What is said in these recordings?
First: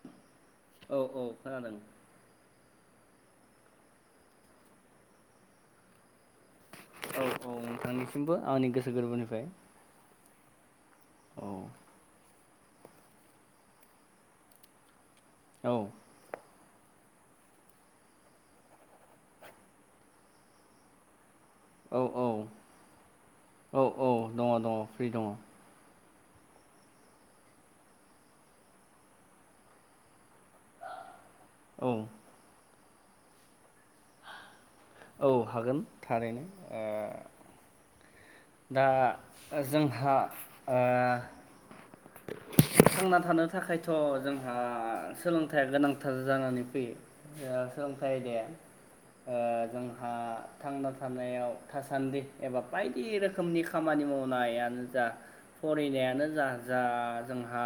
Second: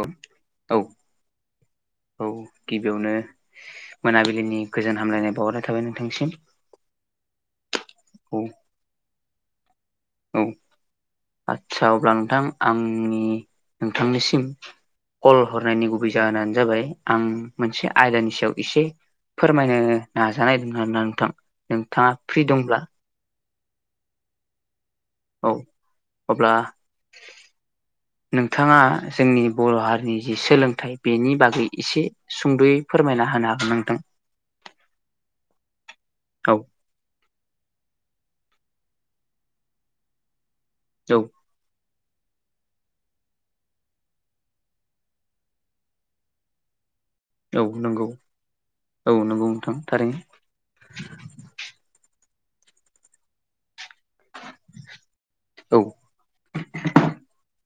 औ औ औ। गिबियावनो मोनाबिलिनि गोजोन हामलायनाय बावहरनाय थाबाय नोंथांसिम। औ औ नोंथांनिसिमबो औ आंनि गोसो गोरबोनिफ्राय औ औ आट्चा अब्ला नोंथां आंनि नोंथांनिसिम कल औ हरनायनि गुबै जाहोनानो जाबाय आं मोनसे आयदानि सायाव एसे फोरमायनो नाजानाय दं आरोना नोंथां। औ नोंथाङा फ्रि दंब्ला। औ औ दङ दङ फ्रि दङ। औ अब्ला नोंथाङा जोंनि बर' हारिनि जि सोलोंथाइ बेनि बागै औ एसे सुंद'यै फोरमायना होनो हागोन नोंथां। औ हागोन थारैनो। औ दा जोंहा ओ औ [inaudible] थांना थानो थाखायथ' जोंहा सोलोंथाइया गोनांथार जानानै फैयो। ओ औ नंगौ सोलोंथाइ आइदाया औ नंगौ नोंथां जोंहा थारैनो थांना थानायाव थासान्दि एबा बायदि रोखोमनि खामानि मावनायानो जा औ फरिनायानो जा जा जोंहा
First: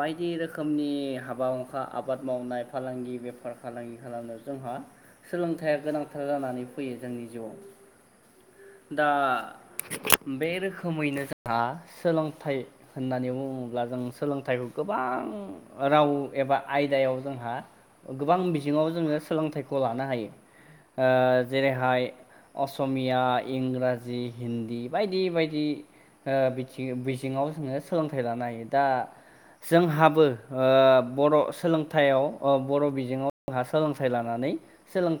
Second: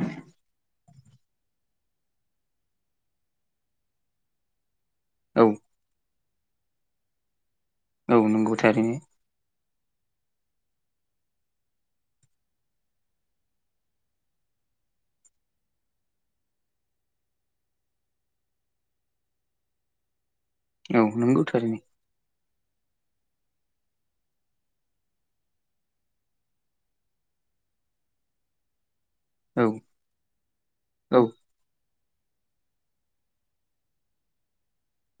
बायदि रोखोमनि हाबा हुंखा आबाद मावनाय फालांगि बेफार फालांगि खालामनायाव जोंहा औ सोलोंथाया गोनांथार जानानै फैयो जोंनि जिउआव। औ नंगौ थारैनो। दा बे रोखोमैनो जोंहा सोलोंथाइ होननानै बुङोब्ला जों सोलोंथाइखौ गोबां राव एबा आयदायाव जोंहा गोबां बिजोङाव जोङो सोलोंथाइखौ लानो हायो औ ओ नंगौ थारैनो जेरैहाय असमिया, इंराजि, हिन्दी बायदि बायदि ओ बिथि बिजोङाव जोङो सोलोंथाइ लानो हायो, दा औ जोंहाबो ओ औ बर' सोलों थायाव ओ बर' बिजोङाव आ सोलोंथाइ लानानै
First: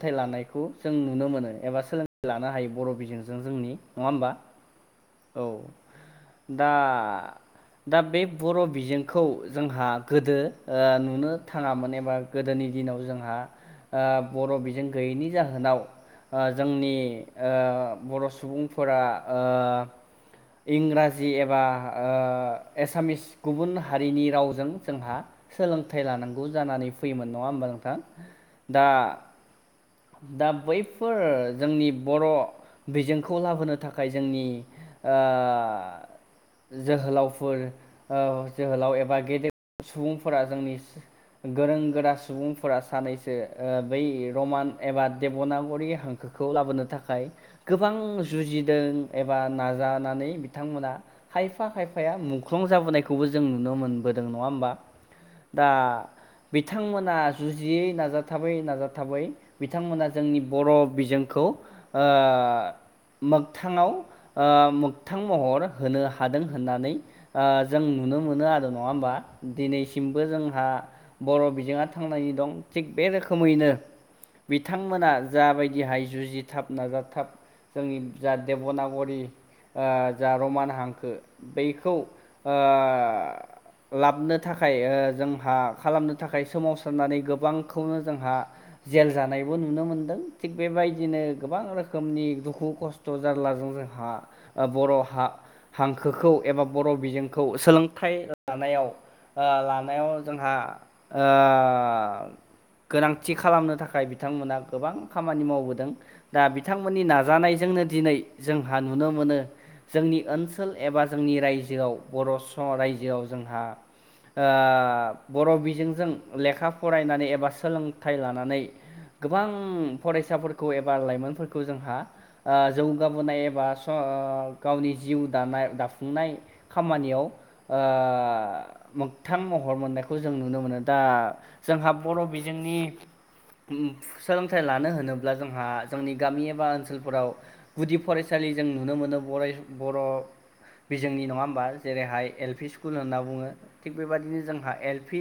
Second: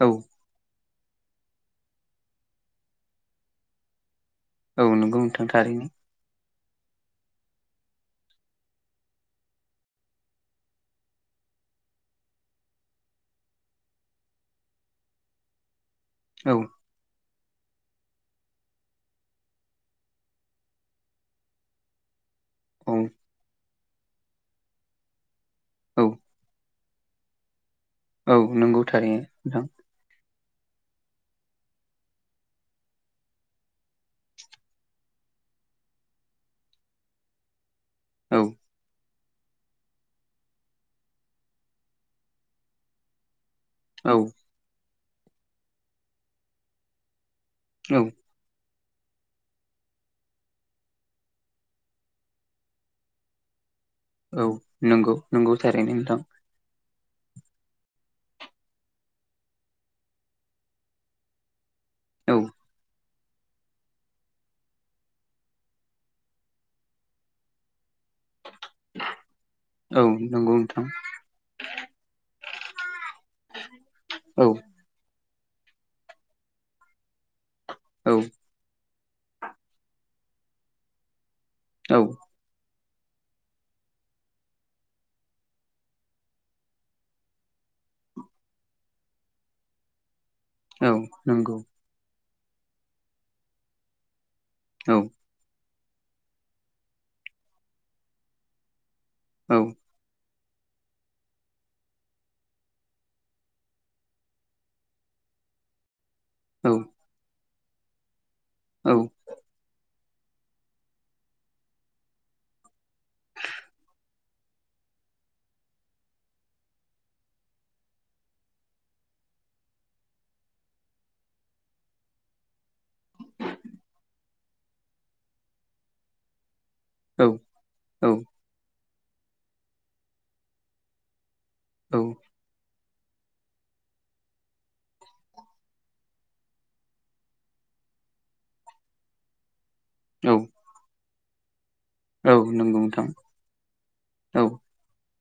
औ लानायखौ जों नुनो मोनो एबा सोलोंथाइ लानो हायो बर' बिजोंजों जोंनि नङा होमबा। औ नंगौ नोंथां औ थारैनो। दा दा बे बर' बिजोंखौ जोंहा गोदो ओ नुनो थाङामोन एबा गोदोनि दिनाव जोंहा ओ बर' बिजों गैयैनि जाहोनाव ओ औ जोंनि ओ बर' सुबुं फोरा ओ इंराजि एबा ओ औ एसामिस गुबुन हारिनि रावजों जोंहा सोलोंथाइ औ लानांगौ जानानै फैयोमोन नङा होनबा। औ नंगौ थारैनो नोंथां। दा बैफोर जोंनि बर' बिजोंखौ लाबोनो थाखाय जोंनि ओ जोहोलावफोर ओ औ जोहोलाव एबा गेदेर सुबुंफोरा जोंनि गोरों गोरा सुबुंफोरा सानैसो ओ बै औ रमान एबा देब'नागरि हांखोखौ लाबोनो थाखाय गोबां औ जुजि दों एबा नाजानानै बिथांमोना खायफा खायफाया मुख्लं जाबोनायखौबो जों नुनो मोन बोदों नङा औ होमबा नंगौ नंगौ दा थारैनो नोंथां बिथांमोना जुजियै नाजाथाबै नाजाथाबै बिथांमोना जोंनि बर' बिजोंखौ ओ औ मोगथाङाव ओ मोगथां महर होनो हादों होननानै ओ जों नुनो मोनो आरो। नङा होमबा औ दिनैसिमबो नंगौ जोंहा नोंथां बर' बिजोङा थांनानै दं थिग बे रोखोमैनो औ बिथांमोना जाबायदिहाय जुजिथाब नाजाथाब जोंनि औ जा देब'नागरि ओ जा रमान हांखो बैखौ औ ओ [inaudible] लाबनो थाखाय ओ जोंहा खालामनो थाखाय सोमावसारनानै गोबांखौनो जोंहा जेल जानायबो नुनो मोनदों थिग औ बेबायदिनो नंगौ गोबां रोखोमनि दुखु खस्थ' जारलाजों जोंहा ओ औ बर' हा हांखोखौ एबा बर' बिजोंखौ सोलोंथाइ लानायाव ओ औ लानायाव जोंहा ओ गोनांथि खालामनो था खाय बिथांमोना गोबां खामानि मावबोदों दा औ बिथांमोननि नाजानायजोंनो दिनै जोंहा औ नुनो मोनो जोंनि ओनसोल एबा जोंनि रायजोआव बर' स रायजोआव जोंहा ओ बर' बिजोंजों लेखा फरायनानै एबा सोलोंथाइ लानानै गोबां फरायसाफोरखौ एबा लाइमोनफोरखौ जोंहा ओ जौवगाबोनाय एबा स गावनि जिउ दानाय दाफुंनाय खामानियाव ओ मोगथां महर मोननायखौ जों नुनो मोनो। दा जोंहा औ बर' बिजोंनि उम सोलोंथाइ लानो होनोब्ला जोंहा जोंनि गामि एबा ओनसोलफोराव गुदि फरायसालि जों नुनो मोनो बरा बर' औ बिजोंनि नङा होमबा जेरैहाय औ एल पि नंगौ स्कुल नोंथां होनना बुङो थिग बेबायदिनो औ जोंहा एल पि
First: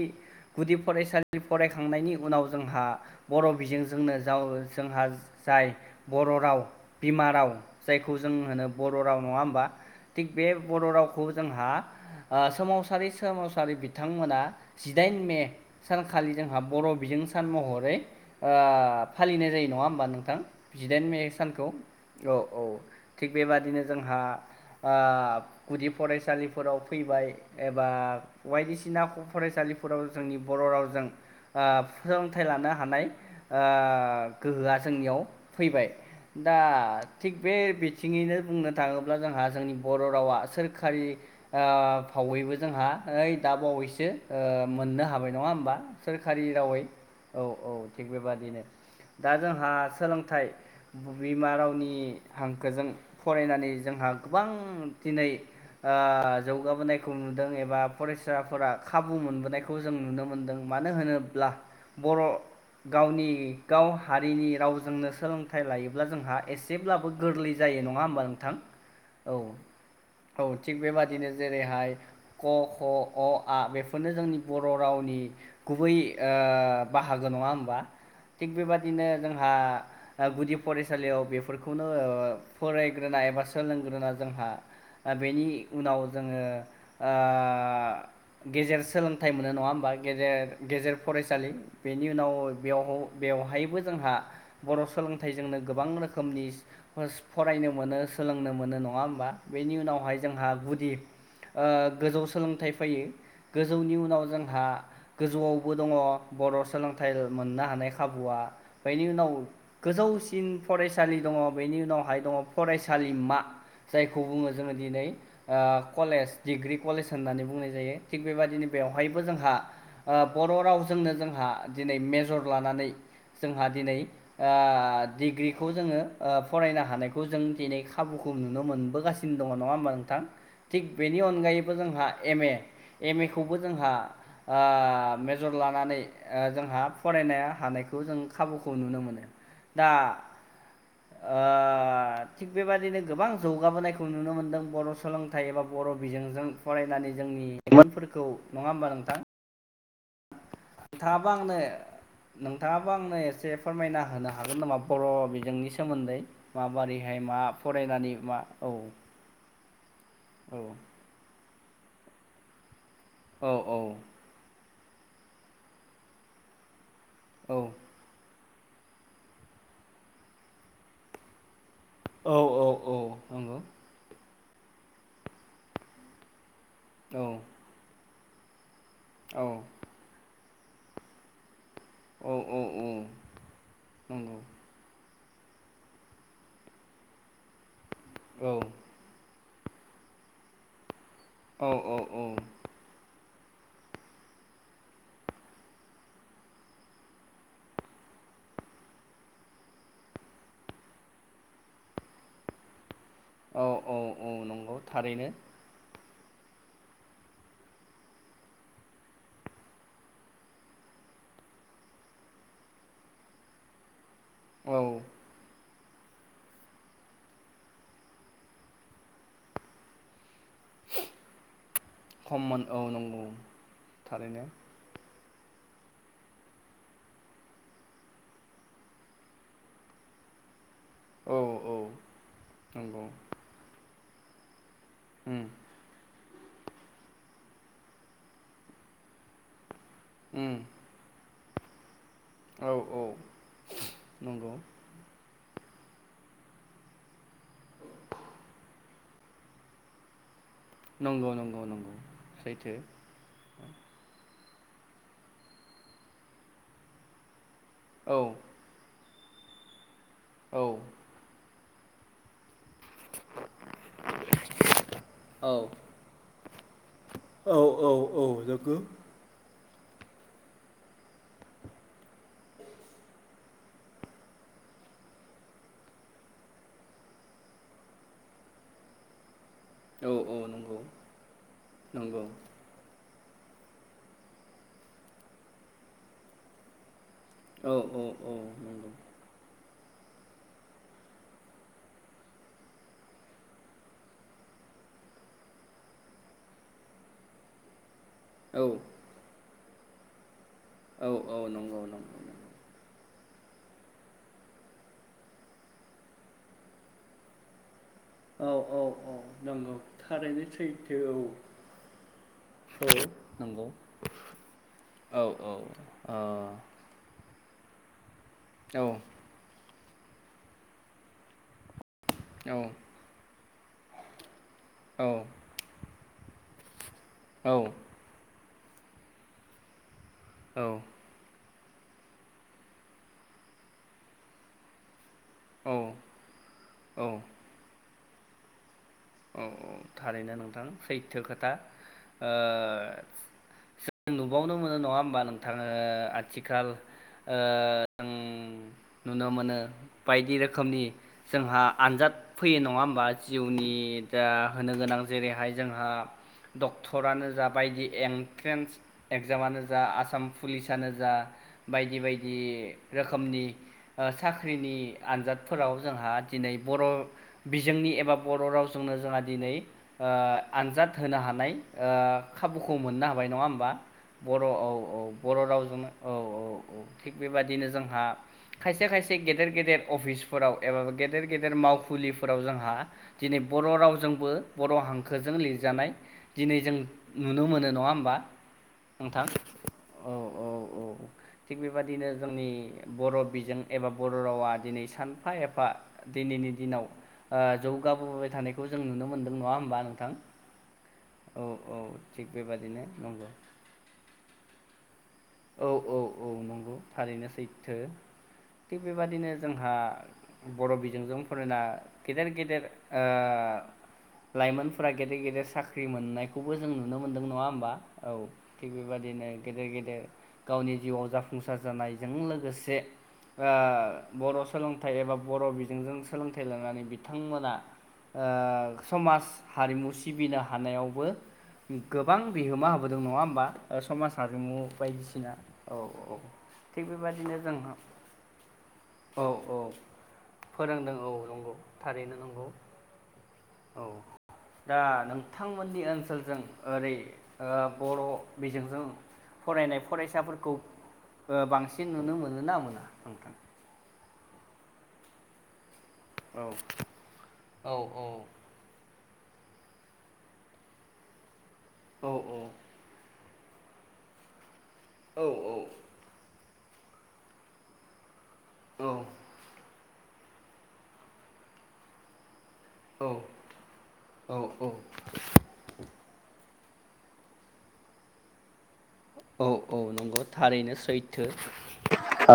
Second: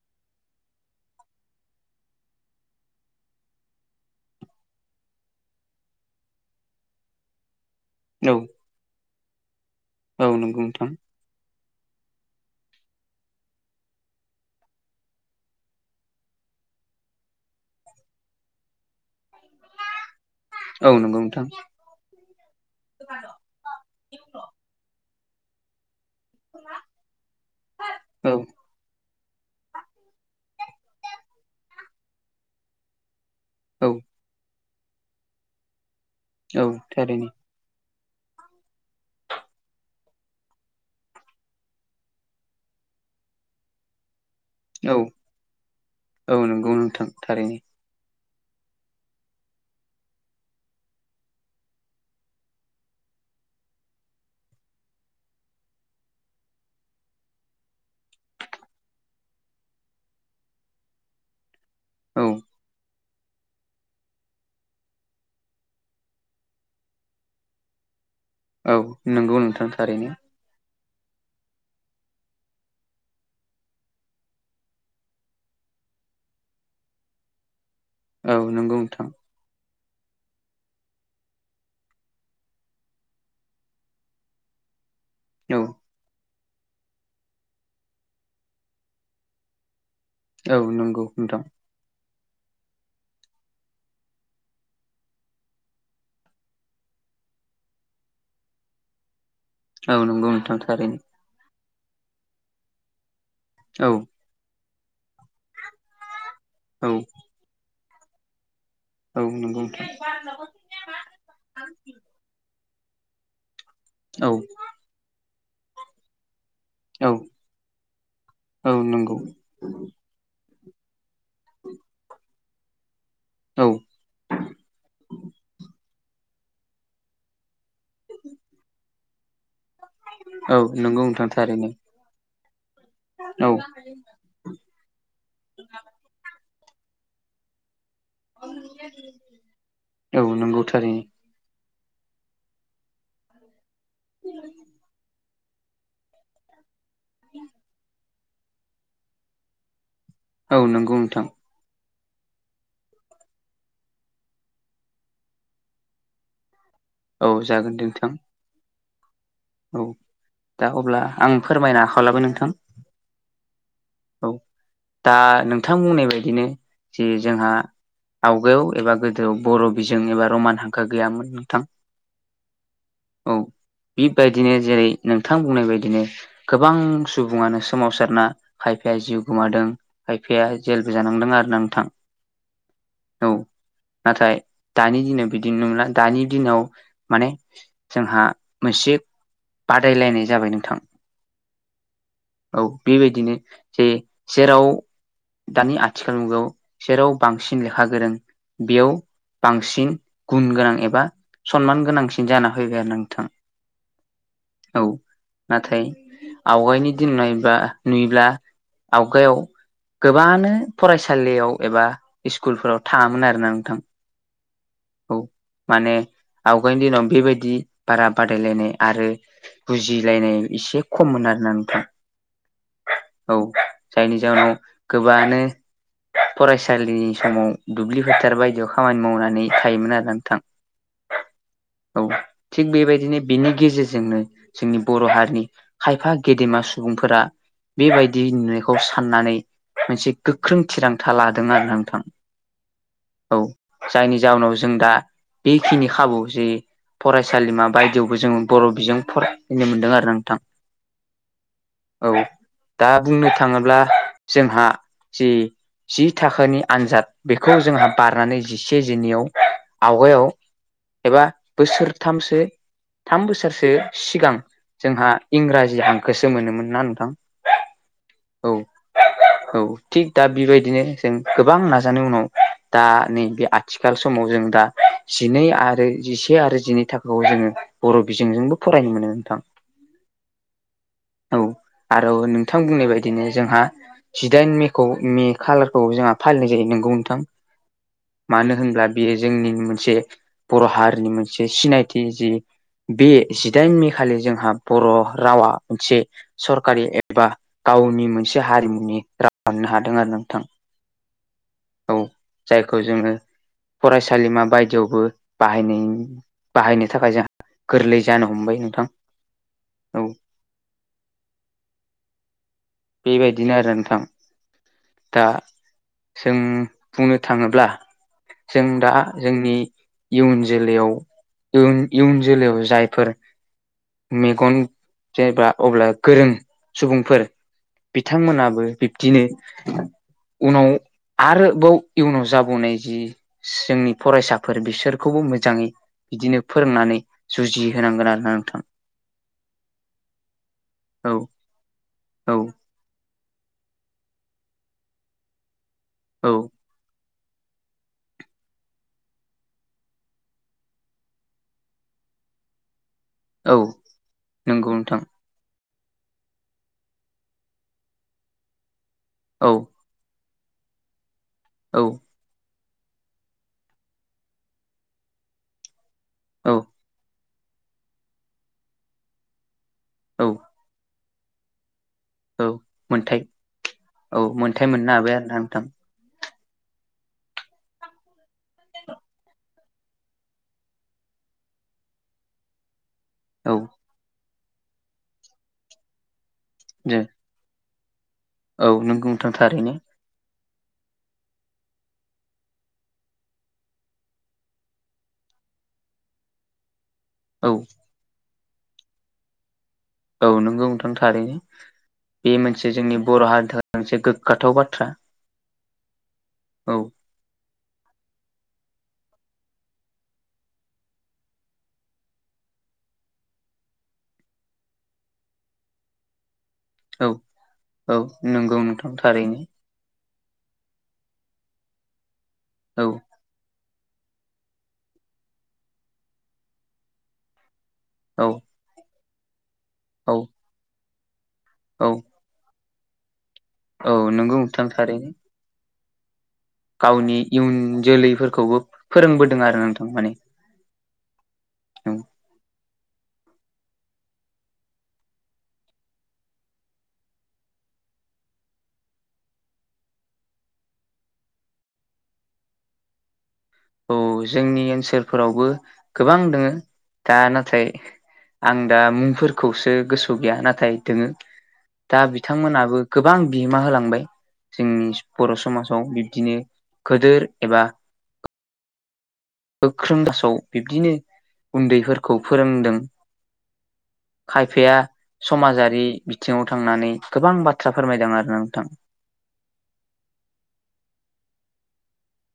गुदि फरायसालि फरायखांनायनि उनाव जोंहा बर' बिजोंजोंनो थाव जोंहा जाय बर' राव बिमा राव जायखौ औ जों होनो बर' राव नङा होमबा औ थिग बे नंगौ बर' नोंथां रावखौ जोंहा ओ सोमावसारै सोमावसारै बिथांमोना जिदाइन मे सानखालि जोंहा बर' बर' बिजों सान महरै ओ फालिनाय जायो नङा होमबा नोंथां औ जिदाइन नंगौ मे नोंथां सानखौ औ। औ थिग बेबादिनो जोंहा ओ गुदि फरायसालिफोराव फैबाय एबा औ बायदिसिना फरायसालिफोराव जोंनि बर' रावजों ओ फोरोंथाइ लानो हानाय ओ औ गोहोआ जोंनियाव फैबाय दा औ थारैनो थिग बे बि थिङैनो बुंनो थाङोब्ला जोंहा जोंनि बर' रावा सोरखारि ओ फावैबो जोंहा ओइ दाबावैसो ओ औ मोननो हाबाय नङा होमबा औ सोरखारि नंगौ रावै नोंथां औ थारैनो औ थिग बेबादिनो दा जोंहा सोलोंथाइ बिमा रावनि हांखोजों फरायनानै जोंहा गोबां दिनै ओ जौगाबोनायखौ नुदों एबा फरायसाफोरा खाबु मोनबोनायखौ जों नुनो मोनदों मानो होनोब्ला बर' औ गावनि गाव हारिनि रावजोंनो सोलोंथाइ लायोब्ला जोंहा एसेब्लाबो गोरलै जायो नङा होमबा नोंथां औ नंगौ औ नोंथां थारैनो औ थिग बेबादिनो जेरैहाय क ख अ आ बेफोरनो जोंनि बर' रावनि गुबै ओ बाहागो नङा होमबा औ थिग नंगौ नोंथां बेबादिनो जोंहा गुदि फरायसालियाव बेफोरखौनो फरायग्रोना एबा सोलोंग्रोना जोंहा बेनि औ उनाव जोङो ओ गेजेर सोलोंथाइ मोनो नङा होमबा औ गेजेर गेजेर नंगौ नोंथां फरायसालि बेनि उनाव बेयाव बेवहायबो जोंहा बर' सोलोंथाइजोंनो गोबां रोखोमनि फरायनाय नुनो मोनो सोलोंनो मोनो नङा होमबा बेनि औ उनावहाय नंगौ जोंहा नोंथां गुदि थारैनो ओ गोजौ सोलोंथाइ फैयो औ गोजौनि उनाव जोंहा गोजौआवबो दङ बर' औ सोलोंथाइ मोननो हानाय खाबुआ बेनि औ उनाव नंगौ नोंथां गोजौसिन फरायसालि दङ बेनि उनावहाय दङ फरायसालिमा जायखौ औ बुङो जोङो दिनै ओ कलेज डिग्रि कलेज औ होननानै बुंनाय जायो थिग बेबदिनो औ नंगौ बेवहायबो जोंहा ओ बर' रावजोंनो जों जोंहा दिनै मेजर लानानै जोंहा औ दिनै ओ डिग्रिखौ जोङो ओ फरायनो हानायखौ जों दिनै खाबुखौ नुनो मोनबोगासिनो दङ नङा होनबा नोंथां औ थिग नंगौ बेनि नोंथां थारैनो अनगायैबो जोंहा एम ए एम ए औ खौबो जोंहा ओ मेजर लानानै ओ जोंहा फरायनो हानायखौ जों खाबुखौ नुनो मोनो दा औ नंगौ थारैनो ओ ओ थिग बेबाददिनो गोबां जौगाबोनायखौ नुनो मोनदों बर' सोलोंथाइ एबा बर' बिजोंजों फरायनानै जोंनि [unintelligible] फोरखौ नङा होमबा नोंथां औ नंगौ नोंथां थाङाबो आंनो नोंथाङाबो आंनो एसे फोरमायना होनो हागोन नामा बर' बिजोंनि सोमोन्दै माबारैहाय औ मा जागोन दे नोंथां फरायनानै मा औ औ औ दा अब्ला आं फोरमायनो आखायाव लाबाय नोंथां औ औ औ दा नोंथां बुंनाय बायदिनो जे जोंहा आव खुगायाव एबा गोदोआव बर' बिजों एबा रमान हांखोआ गैयामोन नोंथां औ औ औ नंगौ बेबायदिनो जेरै नोंथां बुंनाय बायदिनो गोबां औ सुबुङानो सोमावसारना खायफाया जिउ औ गोमादों खायफाया जेलबो जानांदों आरोना नोंथां औ औ औ नाथाय नंगौ दानि दिनाव बिदिनो नंला दानि दिनाव माने जोंहा औ मोनसे बादायलायनाय जाबाय नोंथां औ औ औ बेबायदिनो जे जेराव दानि आथिखाल मुगायाव जेराव बांसिन लेखा गोरों बेयाव बांसिन गुन गोनां एबा सनमान गोनांसिन जाना फैबाय आरोना नों औ औ औ नंगौ नोंथां औ थारैनो नाथाय आवगायनि बिदि नुनायबा नुयोब्ला आवगायाव गोबाङानो फरायसालियाव एबा स्कुलफोराव थाङामोन आरोना नोंथां औ माने आवगायनि दिनाव बेबायदि बारा बादायलायनाय आरो बुजिलायनाय एसे खममोन आरोना नोंथां खममोन औ नंगौ थारैनो बानो फरायसालिनि समाव दुब्लि फोथार बायदियाव खामानि मावनानै थायोमोन आरो नोंथां। औ। थिग नंगौ बेबायदिनो बेनि गेजेरजोंनो जोंनि बर' उम हारिनि खायफा गेदेमा सुबुं सुबुंफोरा बेबायदि नुनायखौ साननानै मोनसे उम गोख्रों थिरांथा लादों। आरो ना नोंथां। औ। जायनि नंगौ जाउोनाव जों दा बेखिनि खाबु जे फरायसालिमा बायदियावबो जोंङो बर' बिजों फरायनो मोनदों आरो ना नोंथां। नंगौ नंगौ। नंगौ औ सैथो दा बुंनो थाङोब्ला जोंहा जि जि थाखोनि आनजाद बे खौ जोंहा औ बारनानै जिसे जिननैयाव आवगायाव औ एबा बोसोरथामसो थाम बोसोरसो सिगां जोंहा इंराजि हांखोसो मोनोमोन ना नोंथां औ औ औ नंगौ औ थिग दा बेबायदिनो जों गोबां नाजानाय उनाव दा नैबे आथिखाल समाव जों दा जिनै आरो जिसे आरो जिनै थाखाआव जोङो बर' बिजोंजोंबो फरायनो मोनो नोंथां औ औ नंगौ औ आरो नंगौ नोंथां बुंनाय बायदिनो जोंहा जिदाइन मेखौ मे खालारखौ जोंहा फालिनाय जायो नोंगौ नथां औ औ औ मानो होनब्ला नंगौ बेयो जोंनि मोनसे बर' हारिनि मोनसे सिनायथि जि बे जिदाइन मे खालि जोंहा बर' रावा मोनसे सरखारि एबा गावनि मोनसे औ हारिमुनि राव खालामनो हादों आरो नोंथां औ औ नंगौ औ नंगौं जायखौ जोङो फरायसालिमा बायदियावबो बाहायनाय बाहायनो थाखाय जोंहा गोरलै जानो औ हमबाय औ नोंथां औ नंगौ औ थारैनो सैथो औ औ बेबायदिनो नंगौ आरो नोंथां औ दा औ जों बुंनो थाङोब्ला जों औ दा जोंनि इयुन जोलैयाव इयुन इयुन औ जोलैआव जायफोर मेगन औ जेब्ला अब्ला गोरों सुबुंफोर बिथांमोनाबो बिब्दिनो उनाव आरोबाव इयुनाव जाबोनाय जि जोंनि फरायसाफोर बिसोर बेखौबो मोजाङै औ बिदिनो फोरोंनानै औ जुजि होनांगोन आरोना नोंथां औ औ थारैनो नोंथां औ सैथो खोथा औ जों नुबावनो मोनो नङा होमबा नोंथाङो औ आथिखाल ओ [unintelligible] नुनो मोनो बायदि रोखोमनि जोंहा आनजाद फैयो नङा होमबा औ जिउनि दा नंगौ होनो गोनां नोंथां जेरैहाय जोंहा ड'क्टरनो जा बायदि एन्ट्रेन्स औ एक्जामनो जा आसाम पुलिसानो जा औ बायदि बायदि रोखोमनि ओ साख्रिनि आनजादफोराव जोंहा औ दिनै बर' बिजोंनि एबा बर' रावजोंनो जोंहा दिनै औ आनजाद होनो हानाय ओ औ खाबुखौ मोननो मोनथाय हाबाय नङा होमबा बर' मोनथाय औ मोननो औ हाबाय आरोना बर' नोंथां रावजोंनो औ औ थिग बेबाददिनो जोंहा खायसे खायसे गेदेर गेदेर अफिसफोराव एबा गेदेर गेदेर मावखुलिफोराव जोंहा दिनै औ बर' रावजोंबो बर' हांखोजों लिरजानाय दिनै जों नुनो मोनो नङा होमबा औ नों नंगौ नोंथां थारैनो औ औ औ थिग बेबायदिनो जोंनि बर' बिजों एबा बर' रावा दिनै सानफा एफा दिनैनि दिनाव ओ औ जौगाबोबाय थानायखौ जों नुनो मोनदों नङा होमबा नोंथां? औ नंगौ नोंथां थरैनो औ औ थिग बे मोनसे बेबादिनो जोंनि बर' नंगौ। हारिनि थाखाय मोनसे गोग्गाथाव बाथ्रा औ औ औ नंगौ औ थारैनो सैथो थिग बेबादिनो जोंहा बर' बिजोंजों फरायना गेदेर गेदेर ओ लाइमोनफोरा गेदेर गेदेर साख्रि मोननाय खौबो जों नुनो औ मोन्दों नङा होमबा औ नंगौ थिग नोंथां बेबदिनो थारैनो गेदेर गेदेर गावनि जिउआव जाफुंसार जानायजों लोगोसे औ बर' सोलोंथाइ एबा बर' बिजोंजों सोलोंथाइ लानानै बिथांमोना औ समाज हारिमु औ सिबिनो हानायावबो औ गोबां बिहोमा होबोदों नङा होमबा औ समाज नोंगौ हारिमु नोंथां थारैनो बायदिसिना औ औ थिग गावनि बेबादिनो इयुन जोंहा जोलैफोरखौबो औ फोरोंबोदों औ आरो नोंथां माने फोरोंदों औ नंगौ औ थारैनो नंगौ औ दा नोंथांमोननि ओनसोलजों ओरै ओ बर' बिजोंजों फरायनाय फरायसाफोरखौ बांसिन ओ नुनो मोनोना मोना नोंथां औ जोंनि ओनसोलफोरावबो गोबां औ दोङो दा नाथाय औ आं दा मुंफोर खौसो गोसोआव गैया नाथाय दङो दा औ बिथांमोनाबो गोबां बिहोमा होलांबाय जोंनि औ बर' समाजाव बिब्दिनो गोदोर एबा औ गोख्रों दासआव बिब्दिनो उन्दैफोरखौ फोरोंदों औ औ खायफाया समाजारि बिथिङाव थांनानै गोबां बाथ्रा फोरमायदों आरो नोंथां औ औ नंगौ थारैनो सैथो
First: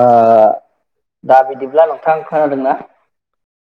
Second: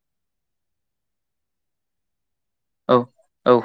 ओ दा बिदिब्ला नोंथां खोनादोंना औ औ